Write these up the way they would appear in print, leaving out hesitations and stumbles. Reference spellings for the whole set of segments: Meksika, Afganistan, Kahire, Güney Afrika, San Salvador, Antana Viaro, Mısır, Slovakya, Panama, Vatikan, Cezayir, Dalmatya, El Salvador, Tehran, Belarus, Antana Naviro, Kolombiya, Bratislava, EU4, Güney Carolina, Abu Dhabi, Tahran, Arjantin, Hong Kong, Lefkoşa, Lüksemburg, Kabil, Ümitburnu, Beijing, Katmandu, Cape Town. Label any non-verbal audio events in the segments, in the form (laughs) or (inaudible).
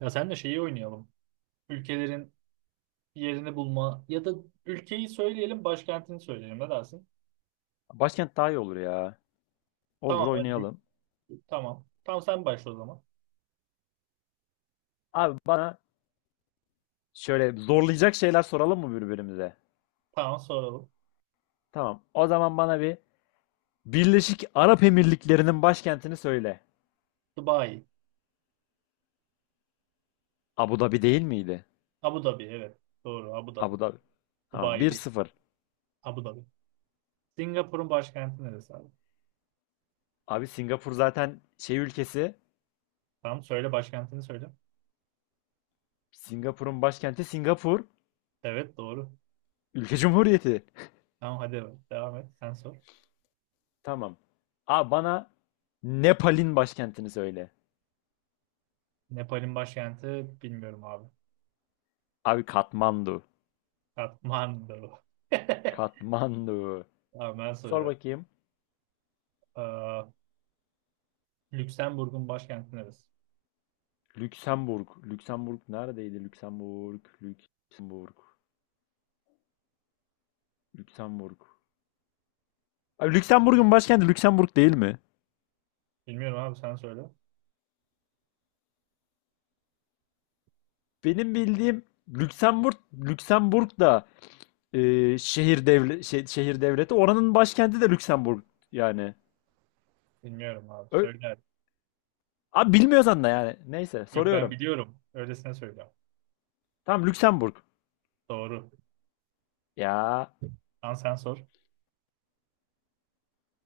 Ya sen de şeyi oynayalım. Ülkelerin yerini bulma ya da ülkeyi söyleyelim, başkentini söyleyelim. Ne dersin? Başkent daha iyi olur ya. Olur Tamam hadi. oynayalım. Tamam. Tamam sen başla o zaman. Abi bana şöyle zorlayacak şeyler soralım mı birbirimize? Tamam soralım. Tamam. O zaman bana bir Birleşik Arap Emirlikleri'nin başkentini söyle. Dubai. Abu Dhabi değil miydi? Abu Dhabi evet. Doğru Abu Dhabi. Abu Dhabi. Tamam. Dubai bir değil. sıfır. Abu Dhabi. Singapur'un başkenti neresi abi? Abi Singapur zaten şey ülkesi. Tamam söyle başkentini söyle. Singapur'un başkenti Singapur. Evet doğru. Ülke Cumhuriyeti. Tamam hadi evet, devam et. Sen sor. (laughs) Tamam. Abi bana Nepal'in başkentini söyle. Nepal'in başkenti bilmiyorum abi. Abi Katmandu. Kathmandu. (laughs) Katmandu. Tamam ben Sor soruyorum. bakayım. Ee, Lüksemburg'un başkenti neresi? Lüksemburg. Lüksemburg neredeydi? Lüksemburg. Lüksemburg. Lüksemburg. Abi Lüksemburg'un başkenti Lüksemburg değil mi? Bilmiyorum abi sen söyle. Benim bildiğim Lüksemburg, Lüksemburg da şehir devleti. Oranın başkenti de Lüksemburg yani. Bilmiyorum abi. Ö- Söyle. Abi bilmiyorsan da yani. Neyse Yok ben soruyorum. biliyorum. Öylesine söylüyorum. Tamam Lüksemburg. Doğru. Ya, Lan sen sor.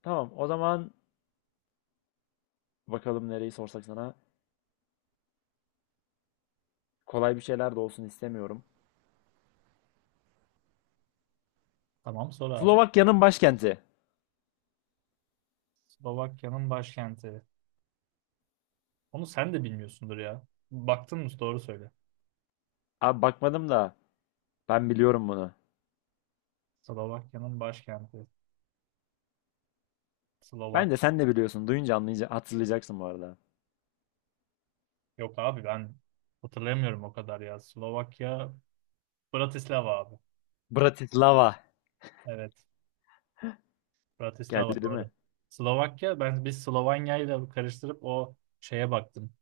tamam o zaman bakalım nereyi sorsak sana. Kolay bir şeyler de olsun istemiyorum. Tamam sor abi. Slovakya'nın başkenti. Slovakya'nın başkenti. Onu sen de bilmiyorsundur ya. Baktın mı? Doğru söyle. Abi bakmadım da ben biliyorum bunu. Slovakya'nın başkenti. Slovak. Bence sen de biliyorsun. Duyunca hatırlayacaksın bu arada. Yok abi ben hatırlayamıyorum o kadar ya. Slovakya Bratislava abi. Bratislava. Evet. Bratislava Geldi değil doğru. mi? Slovakya ben biz Slovanya ile karıştırıp o şeye baktım.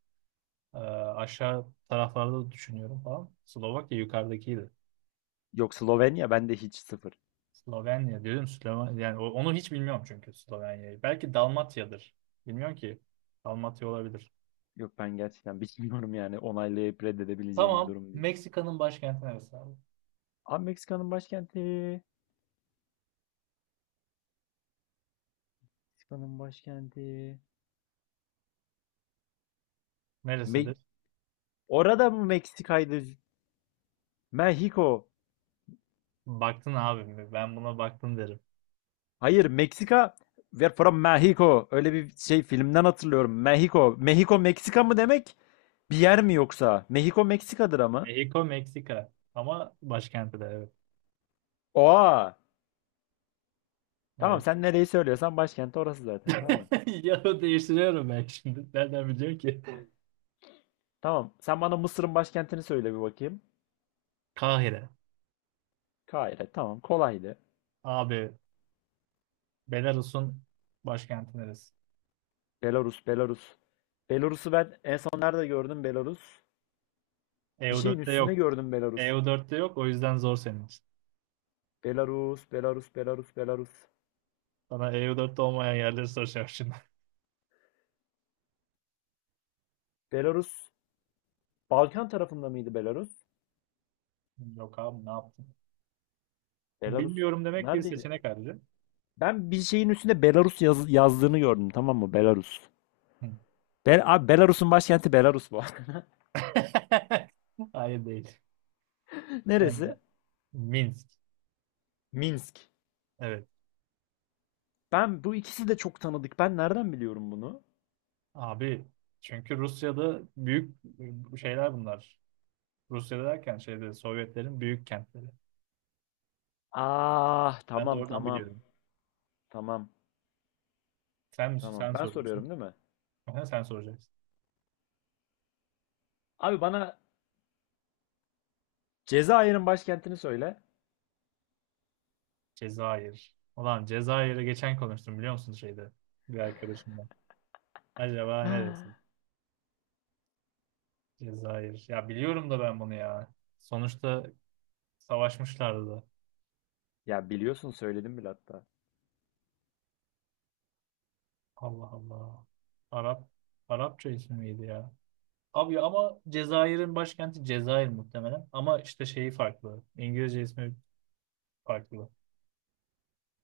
Aşağı taraflarda da düşünüyorum falan. Slovakya yukarıdakiydi. Yok, Slovenya bende hiç sıfır. Slovenya diyorum Slovenya yani onu hiç bilmiyorum çünkü Slovenya'yı. Belki Dalmatya'dır. Bilmiyorum ki. Dalmatya olabilir. Yok, ben gerçekten bilmiyorum yani onaylayıp reddedebileceğim bir Tamam. durum değil. Meksika'nın başkenti neresi abi? Abi Meksika'nın başkenti. Meksika'nın başkenti. Me Neresidir? Orada mı Meksika'ydı? Mexico. Baktın abi mi? Ben buna baktım derim. Hayır, Meksika. We're from Mexico. Öyle bir şey filmden hatırlıyorum. Mexico. Mexico Meksika mı demek? Bir yer mi yoksa? Mexico Meksika'dır ama. Mexico, Meksika. Ama başkenti de evet. Oha. Tamam, Evet. sen nereyi söylüyorsan başkenti orası zaten. Tamam. (laughs) Ya değiştiriyorum ben şimdi. Nereden biliyorum ki? Tamam. Sen bana Mısır'ın başkentini söyle bir bakayım. Kahire. Kahire. Tamam. Kolaydı. Abi Belarus'un başkenti neresi? Belarus. Belarus. Belarus'u ben en son nerede gördüm Belarus? Bir şeyin EU4'te yok. üstünde gördüm Belarus. EU4'te yok o yüzden zor senin için. Belarus. Belarus. Belarus. Belarus. Sana EU4'te olmayan yerleri soracağım şimdi. Belarus. Balkan tarafında mıydı Belarus? Yok abi ne yaptın? Belarus. Bilmiyorum demek bir Neredeydi? seçenek ayrıca. Ben bir şeyin üstünde Belarus yazdığını gördüm. Tamam mı? Belarus. Hı. Abi Belarus'un başkenti Belarus bu. (laughs) Hayır değil. (laughs) Ee, Neresi? Minsk. Minsk. Evet. Ben bu ikisi de çok tanıdık. Ben nereden biliyorum bunu? Abi çünkü Rusya'da büyük şeyler bunlar. Rusya'da derken şeyde Sovyetlerin büyük kentleri. Ah, Ben de tamam oradan tamam biliyorum. tamam Sen tamam. sen Ben soruyorsun. soruyorum değil mi? Aha, sen soracaksın. Abi bana Cezayir'in başkentini söyle. Cezayir. Ulan Cezayir'e geçen konuştum biliyor musun şeyde bir arkadaşımla. Acaba neresi? (gasps) Cezayir. Ya biliyorum da ben bunu ya. Sonuçta savaşmışlardı. Ya biliyorsun söyledim bile hatta. Allah Allah. Arap Arapça ismi miydi ya? Abi ama Cezayir'in başkenti Cezayir muhtemelen. Ama işte şeyi farklı. İngilizce ismi farklı.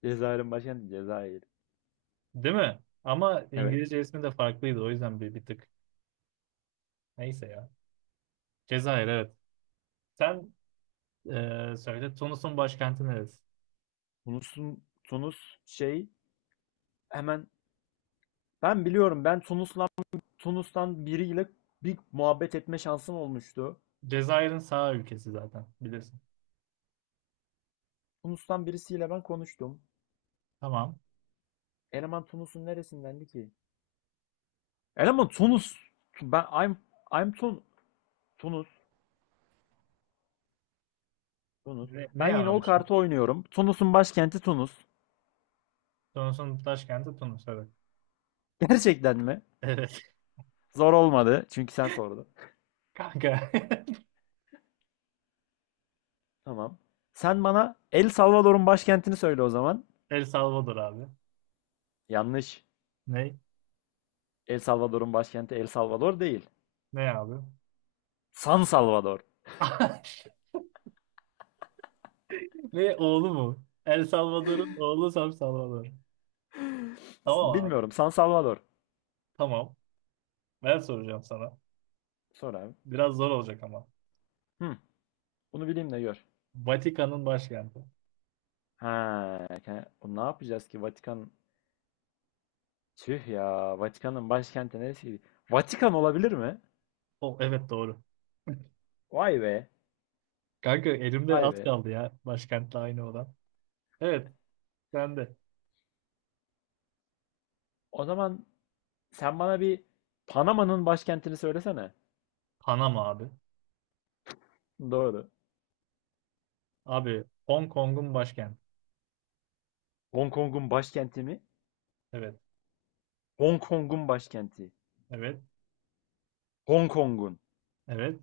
Cezayir'in başkenti Cezayir. Değil mi? Ama Evet. İngilizce ismi de farklıydı. O yüzden bir tık. Neyse ya. Cezayir evet. Sen söyle. Tunus'un başkenti neresi? Tunus'un Tunus şey hemen ben biliyorum ben Tunus'la Tunus'tan biriyle bir muhabbet etme şansım olmuştu. Cezayir'in sağ ülkesi zaten. Bilirsin. Tunus'tan birisiyle ben konuştum. Tamam. Eleman Tunus'un neresindendi ki? Eleman Tunus. Ben I'm Tunus. Tunus. Ne Ben ya yine o abi şimdi? kartı oynuyorum. Tunus'un başkenti Tunus. Tunus'un başkenti Tunus evet. (laughs) Gerçekten mi? Evet. Zor olmadı. Çünkü sen sordun. (laughs) Kanka. Tamam. Sen bana El Salvador'un başkentini söyle o zaman. (laughs) El Salvador abi. Yanlış. Ne? El Salvador'un başkenti El Salvador değil. Ne abi? San Salvador. (laughs) Ve oğlu mu? El Salvador'un oğlu Sam Salvador. (laughs) Tamam abi. Bilmiyorum. San Salvador. Tamam. Ben soracağım sana. Sor abi. Biraz zor olacak ama. Hı. Bunu bileyim de gör. Vatikan'ın başkenti. Ha, ne yapacağız ki Vatikan? Tüh ya. Vatikan'ın başkenti neresiydi? Vatikan olabilir mi? O evet doğru. (laughs) Vay be. Kanka elimde Vay az be. kaldı ya. Başkentle aynı olan. Evet. Sen de. O zaman sen bana bir Panama'nın başkentini söylesene. Panama abi. Doğru. Abi Hong Kong'un başkenti. Hong Kong'un başkenti mi? Evet. Hong Kong'un başkenti. Evet. Hong Kong'un. Evet.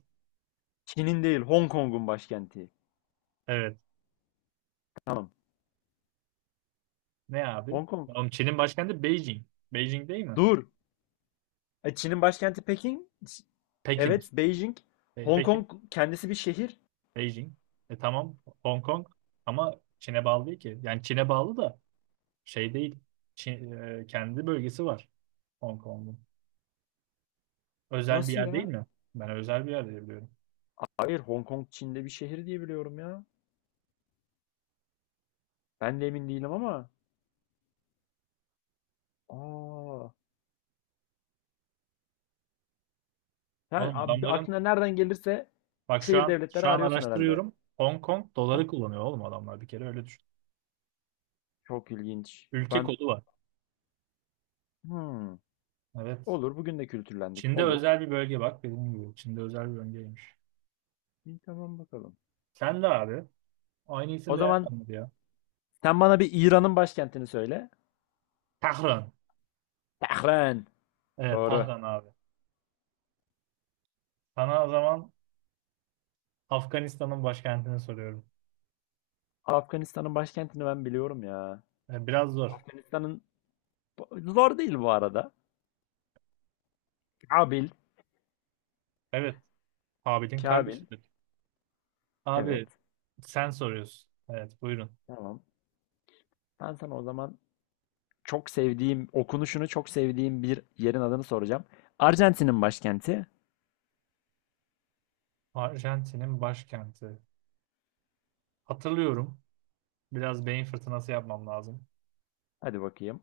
Çin'in değil, Hong Kong'un başkenti. Evet. Tamam. Ne abi? Hong Kong. Oğlum Çin'in başkenti Beijing. Beijing değil mi? Dur. Çin'in başkenti Pekin. Pekin Evet, işte. Beijing. Hong Pekin. Kong kendisi bir şehir. Beijing. E tamam. Hong Kong. Ama Çin'e bağlı değil ki. Yani Çin'e bağlı da şey değil. Kendi bölgesi var Hong Kong'un. Özel bir Nasıl yer değil ya? mi? Ben özel bir yer diye biliyorum. Hayır, Hong Kong Çin'de bir şehir diye biliyorum ya. Ben de emin değilim ama. Aa. Yani Oğlum abi, adamların aklına nereden gelirse bak şu şehir an devletleri şu an arıyorsun herhalde. araştırıyorum. Hong Kong Ta- doları kullanıyor oğlum adamlar bir kere öyle düşün. Çok ilginç. Ülke kodu var. Hmm. Evet. Olur. Bugün de kültürlendik. Çin'de Olur. özel bir bölge bak dediğim gibi. Çin'de özel bir bölgeymiş. İyi, tamam bakalım. Sen de abi. Aynı O isimle zaman yapmadı ya. sen bana bir İran'ın başkentini söyle. Tahran. Tehran. Evet Doğru. Tahran abi. Sana o zaman Afganistan'ın başkentini soruyorum. Afganistan'ın başkentini ben biliyorum ya. E, biraz zor. Afganistan'ın zor değil bu arada. Kabil. Evet. Abidin Kabil. kardeşidir. Abi Evet. sen soruyorsun. Evet buyurun. Tamam. Ben sana o zaman çok sevdiğim, okunuşunu çok sevdiğim bir yerin adını soracağım. Arjantin'in başkenti. Arjantin'in başkenti. Hatırlıyorum. Biraz beyin fırtınası yapmam lazım. Hadi bakayım.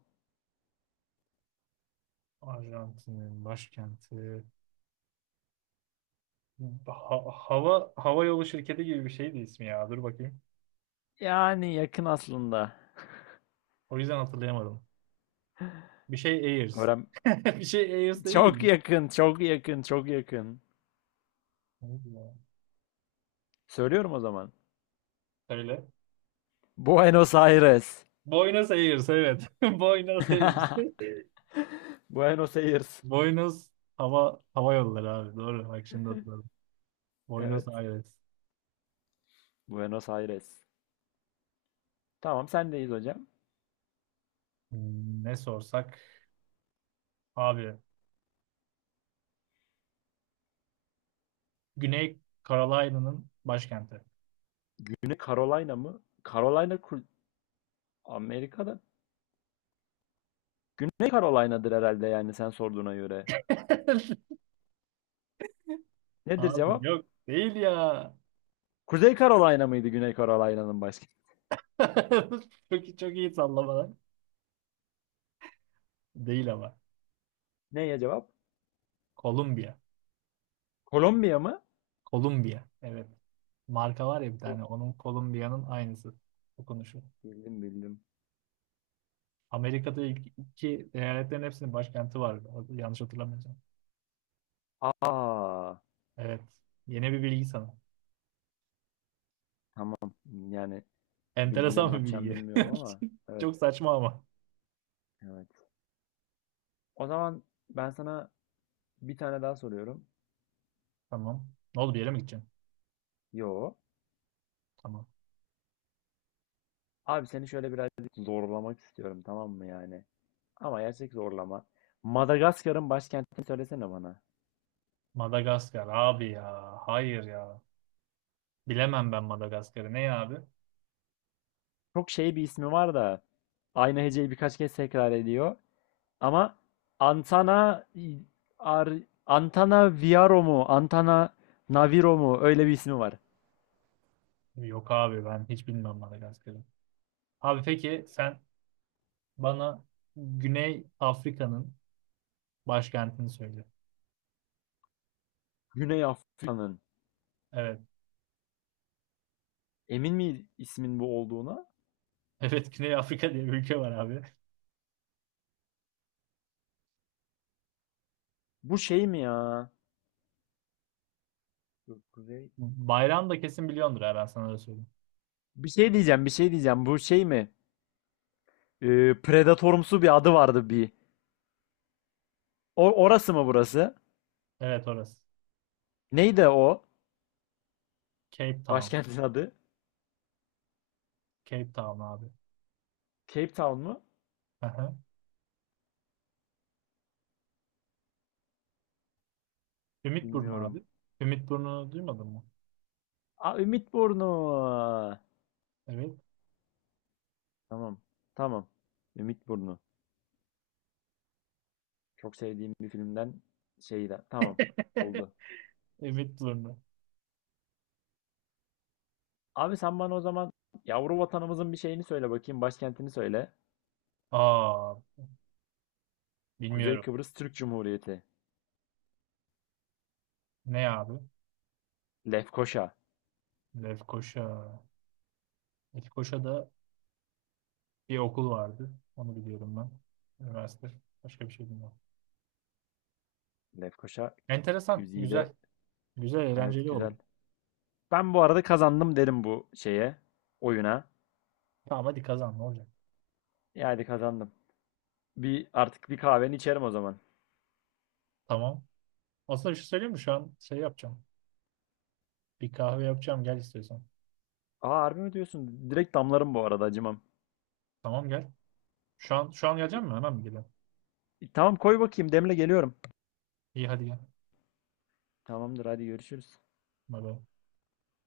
Arjantin'in başkenti. Hava yolu şirketi gibi bir şeydi ismi ya. Dur bakayım. Yani yakın aslında. O yüzden hatırlayamadım. Bir şey Airs. Öğren... (laughs) Bir şey Airs değil Çok miydi? yakın, çok yakın, çok yakın. Neydi ya? Söylüyorum o zaman. Söyle. Buenos Aires. Buenos Aires evet. (laughs) Buenos Aires. (laughs) Buenos Aires. Buenos hava yolları abi. Doğru. Bak şimdi hatırladım. Buenos Evet. Aires. Buenos Aires. Tamam sendeyiz hocam. Ne sorsak abi. Güney Carolina'nın başkenti. Güney Carolina mı? Carolina kul- Amerika'da. Güney Carolina'dır herhalde yani sen sorduğuna göre. (laughs) Nedir Abi cevap? yok değil ya. Kuzey Carolina mıydı Güney Carolina'nın başkenti? (laughs) Çok iyi sallamalar. Değil ama. Neye cevap? Kolombiya. Kolombiya mı? Kolombiya. Evet. Marka var ya bir Oh, tane. Onun Kolombiya'nın aynısı. Okunuşu. bildim bildim. Amerika'da ilk iki eyaletlerin hepsinin başkenti var. Yanlış hatırlamıyorsam. Aa, Evet. Yeni bir bilgi sana. tamam. Yani bu bilgiyle ne Enteresan bir yapacağım bilgi. bilmiyorum ama (laughs) evet Çok saçma ama. evet. O zaman ben sana bir tane daha soruyorum. Tamam. Ne oldu bir yere mi gideceğim? Yo. Tamam. Abi seni şöyle birazcık zorlamak istiyorum tamam mı yani? Ama gerçek zorlama. Madagaskar'ın başkentini söylesene bana. Madagaskar abi ya. Hayır ya. Bilemem ben Madagaskar'ı. Ne ya abi? Çok şey bir ismi var da aynı heceyi birkaç kez tekrar ediyor. Ama Antana Ar, Antana Viaro mu? Antana Naviro mu? Öyle bir ismi var. Yok abi ben hiç bilmem Madagaskar'ı. Abi peki sen bana Güney Afrika'nın başkentini söyle. Güney Afrika'nın. Evet. (laughs) Emin mi ismin bu olduğuna? Evet Güney Afrika diye bir ülke var abi. Bu şey mi ya? Dur, Kuzey. Bayrağını da kesin biliyordur ha ben sana öyle söyleyeyim. Bir şey diyeceğim, bir şey diyeceğim. Bu şey mi? Predatorumsu bir adı vardı bir. O, orası mı burası? Evet orası. Neydi o? Cape Town. Başkentin adı? Cape Town abi. Cape Town mu? Aha. Ümitburnu abi. Bilmiyorum. Ümitburnu'nu duymadın mı? Aa, Ümitburnu. Evet. Tamam. Tamam. Ümitburnu. Çok sevdiğim bir filmden şeydi. Tamam. (laughs) Oldu. Ümitburnu. Abi sen bana o zaman yavru vatanımızın bir şeyini söyle bakayım. Başkentini söyle. Aa Kuzey bilmiyorum. Kıbrıs Türk Cumhuriyeti. Ne abi? Lefkoşa. Lefkoşa. Lefkoşa da bir okul vardı. Onu biliyorum ben. Üniversite. Başka bir şey bilmiyorum. Lefkoşa Enteresan. güzide. Güzel. Güzel, Evet eğlenceli güzel. oldu. Ben bu arada kazandım derim bu şeye. Oyuna. Tamam hadi kazan ne olacak? Yani kazandım. Bir artık bir kahveni içerim o zaman. Tamam. Aslında bir şey söyleyeyim mi? Şu an şey yapacağım. Bir kahve yapacağım. Gel istiyorsan. Aa, harbi mi diyorsun? Direkt damlarım bu arada acımam. Tamam gel. Şu an şu an gelecek İ- misin? Hemen mi geliyorsun? Tamam koy bakayım demle geliyorum. İyi hadi gel. Tamamdır hadi görüşürüz. Bay bay.